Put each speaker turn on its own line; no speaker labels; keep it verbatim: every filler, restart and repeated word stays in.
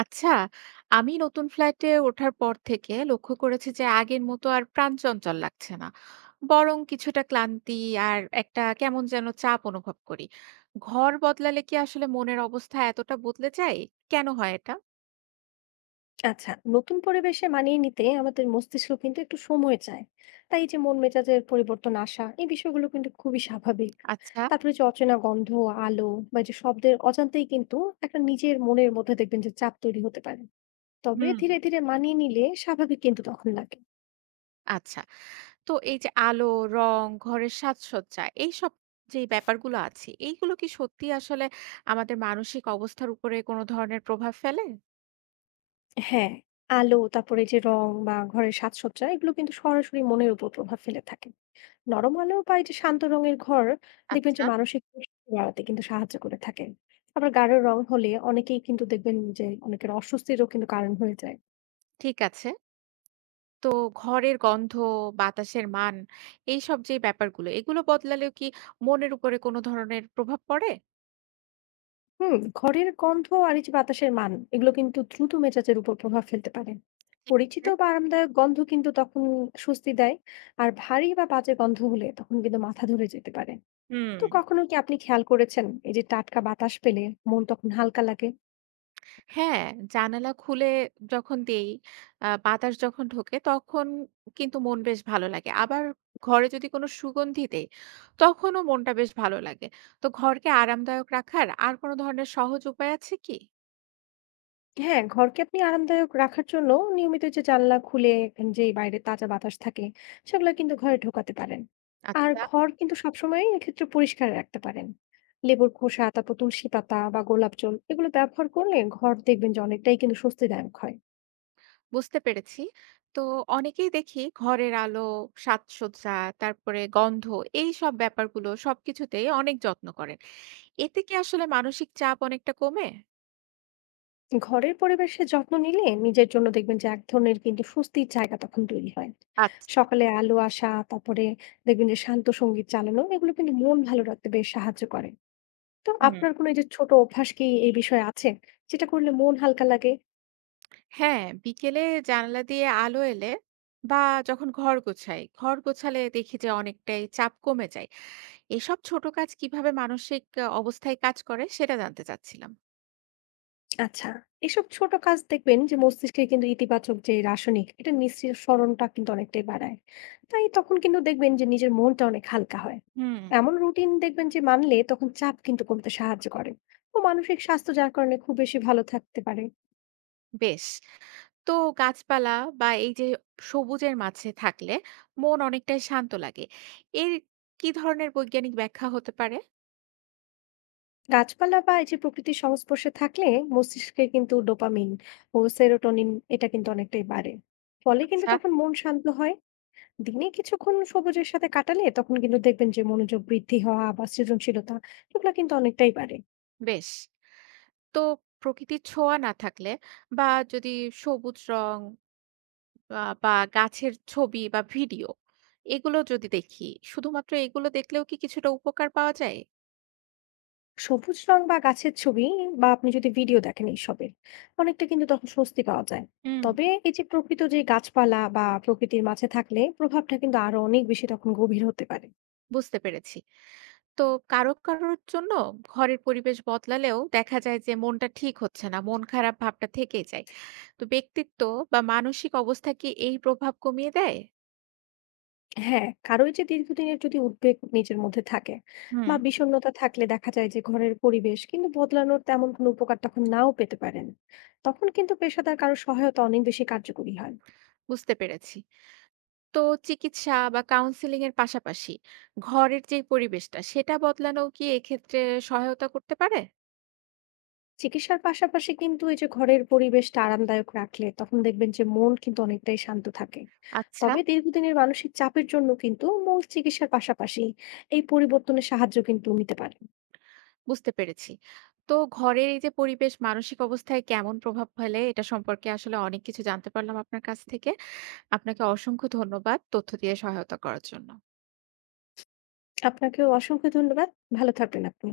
আচ্ছা, আমি নতুন ফ্ল্যাটে ওঠার পর থেকে লক্ষ্য করেছি যে আগের মতো আর প্রাণচঞ্চল লাগছে না। বরং কিছুটা ক্লান্তি আর একটা কেমন যেন চাপ অনুভব করি। ঘর বদলালে কি আসলে মনের অবস্থা এতটা বদলে যায়? কেন হয় এটা?
আচ্ছা নতুন পরিবেশে মানিয়ে নিতে আমাদের মস্তিষ্ক কিন্তু একটু সময় চায়। তাই এই যে মন মেজাজের পরিবর্তন আসা এই বিষয়গুলো কিন্তু খুবই স্বাভাবিক।
আচ্ছা।
তারপরে যে অচেনা গন্ধ, আলো বা যে শব্দের অজান্তেই কিন্তু একটা নিজের মনের মধ্যে দেখবেন যে চাপ তৈরি হতে পারে। তবে
হুম।
ধীরে ধীরে মানিয়ে নিলে স্বাভাবিক কিন্তু তখন লাগে।
আচ্ছা। তো এই যে আলো, রং, ঘরের সাজসজ্জা এইসব যেই ব্যাপারগুলো আছে, এইগুলো কি সত্যি আসলে আমাদের মানসিক অবস্থার উপরে কোনো ধরনের প্রভাব ফেলে?
হ্যাঁ, আলো তারপরে যে রং বা ঘরের সাজসজ্জা এগুলো কিন্তু সরাসরি মনের উপর প্রভাব ফেলে থাকে। নরম আলো বা এই যে শান্ত রঙের ঘর দেখবেন যে
আচ্ছা,
মানসিক প্রশান্তি বাড়াতে কিন্তু সাহায্য করে থাকে। আবার গাঢ় রং হলে অনেকেই কিন্তু দেখবেন যে অনেকের অস্বস্তিরও কিন্তু কারণ হয়ে যায়।
ঠিক আছে। তো ঘরের গন্ধ, বাতাসের মান এইসব যে ব্যাপারগুলো, এগুলো বদলালেও কি মনের উপরে কোনো ধরনের প্রভাব পড়ে?
হুম, ঘরের গন্ধ আর এই যে বাতাসের মান এগুলো কিন্তু দ্রুত মেজাজের উপর প্রভাব ফেলতে পারে। পরিচিত বা আরামদায়ক গন্ধ কিন্তু তখন স্বস্তি দেয়। আর ভারী বা বাজে গন্ধ হলে তখন কিন্তু মাথা ধরে যেতে পারে।
হুম।
তো কখনো কি আপনি খেয়াল করেছেন এই যে টাটকা বাতাস পেলে মন তখন হালকা লাগে?
হ্যাঁ, জানালা খুলে যখন দেই, আ বাতাস যখন ঢোকে তখন কিন্তু মন বেশ ভালো লাগে। আবার ঘরে যদি কোনো সুগন্ধি দেই, তখনও মনটা বেশ ভালো লাগে। তো ঘরকে আরামদায়ক রাখার আর কোনো ধরনের সহজ উপায় আছে কি?
হ্যাঁ, ঘরকে আপনি আরামদায়ক রাখার জন্য নিয়মিত যে জানলা খুলে যেই বাইরে তাজা বাতাস থাকে সেগুলো কিন্তু ঘরে ঢোকাতে পারেন। আর
আচ্ছা।
ঘর কিন্তু সবসময় এক্ষেত্রে পরিষ্কার রাখতে পারেন। লেবুর খোসা তারপর তুলসী পাতা বা গোলাপ জল এগুলো ব্যবহার করলে ঘর দেখবেন যে অনেকটাই কিন্তু স্বস্তিদায়ক হয়।
বুঝতে পেরেছি। তো অনেকেই দেখি ঘরের আলো, সাজসজ্জা, তারপরে গন্ধ এই সব ব্যাপারগুলো সবকিছুতেই অনেক যত্ন করেন। এতে কি আসলে মানসিক চাপ অনেকটা কমে?
ঘরের পরিবেশের যত্ন নিলে নিজের জন্য দেখবেন যে এক ধরনের কিন্তু স্বস্তির জায়গা তখন তৈরি হয়।
আচ্ছা।
সকালে আলো আসা তারপরে দেখবেন যে শান্ত সঙ্গীত চালানো এগুলো কিন্তু মন ভালো রাখতে বেশ সাহায্য করে। তো
হুম,
আপনার কোনো এই যে ছোট অভ্যাস কি এই বিষয়ে আছে? যেটা করলে মন হালকা লাগে?
হ্যাঁ, বিকেলে জানালা দিয়ে আলো এলে বা যখন ঘর গোছাই, ঘর গোছালে দেখি যে অনেকটাই চাপ কমে যায়। এসব ছোট কাজ কিভাবে মানসিক আ অবস্থায় কাজ করে সেটা জানতে চাচ্ছিলাম।
আচ্ছা, এসব ছোট কাজ দেখবেন যে মস্তিষ্কে কিন্তু ইতিবাচক যে রাসায়নিক এটা নিঃসরণটা কিন্তু অনেকটাই বাড়ায়। তাই তখন কিন্তু দেখবেন যে নিজের মনটা অনেক হালকা হয়।
হুম।
এমন রুটিন দেখবেন যে মানলে তখন চাপ কিন্তু কমতে সাহায্য করে ও মানসিক স্বাস্থ্য যার কারণে খুব বেশি ভালো থাকতে পারে।
বেশ। তো গাছপালা বা এই যে সবুজের মাঝে থাকলে মন অনেকটাই শান্ত লাগে। এর কি ধরনের বৈজ্ঞানিক ব্যাখ্যা হতে পারে?
গাছপালা বা এই যে প্রকৃতির সংস্পর্শে থাকলে মস্তিষ্কে কিন্তু ডোপামিন ও সেরোটোনিন এটা কিন্তু অনেকটাই বাড়ে। ফলে কিন্তু
আচ্ছা।
তখন মন শান্ত হয়। দিনে কিছুক্ষণ সবুজের সাথে কাটালে তখন কিন্তু দেখবেন যে মনোযোগ বৃদ্ধি হওয়া বা সৃজনশীলতা এগুলো কিন্তু অনেকটাই বাড়ে।
বেশ। তো প্রকৃতির ছোঁয়া না থাকলে বা যদি সবুজ রং আ বা গাছের ছবি বা ভিডিও এগুলো যদি দেখি, শুধুমাত্র এগুলো দেখলেও কি কিছুটা উপকার পাওয়া যায়?
সবুজ রং বা গাছের ছবি বা আপনি যদি ভিডিও দেখেন এইসবের অনেকটা কিন্তু তখন স্বস্তি পাওয়া যায়।
হুম।
তবে এই যে প্রকৃত যে গাছপালা বা প্রকৃতির মাঝে থাকলে প্রভাবটা কিন্তু আরো অনেক বেশি তখন গভীর হতে পারে।
বুঝতে পেরেছি। তো কারো কারোর জন্য ঘরের পরিবেশ বদলালেও দেখা যায় যে মনটা ঠিক হচ্ছে না, মন খারাপ ভাবটা থেকেই যায়। তো ব্যক্তিত্ব বা মানসিক অবস্থা কি এই প্রভাব কমিয়ে দেয়?
হ্যাঁ, কারোই যে দীর্ঘদিনের যদি উদ্বেগ নিজের মধ্যে থাকে
হুম।
বা বিষণ্ণতা থাকলে দেখা যায় যে ঘরের পরিবেশ কিন্তু বদলানোর তেমন কোনো উপকার তখন নাও পেতে পারেন। তখন কিন্তু পেশাদার কারো সহায়তা অনেক বেশি কার্যকরী হয়।
বুঝতে পেরেছি। তো চিকিৎসা বা কাউন্সিলিং এর পাশাপাশি ঘরের যে পরিবেশটা সেটা বদলানো কি এক্ষেত্রে সহায়তা করতে পারে?
চিকিৎসার পাশাপাশি কিন্তু এই যে ঘরের পরিবেশটা আরামদায়ক রাখলে তখন দেখবেন যে মন কিন্তু অনেকটাই শান্ত থাকে।
আচ্ছা।
তবে দীর্ঘদিনের মানসিক চাপের জন্য কিন্তু মূল চিকিৎসার পাশাপাশি এই পরিবর্তনের সাহায্য কিন্তু নিতে পারে।
বুঝতে পেরেছি। তো ঘরের এই যে পরিবেশ মানসিক অবস্থায় কেমন প্রভাব ফেলে এটা সম্পর্কে আসলে অনেক কিছু জানতে পারলাম আপনার কাছ থেকে। আপনাকে অসংখ্য ধন্যবাদ তথ্য দিয়ে সহায়তা করার জন্য।
আপনাকেও অসংখ্য ধন্যবাদ। ভালো থাকবেন আপনি।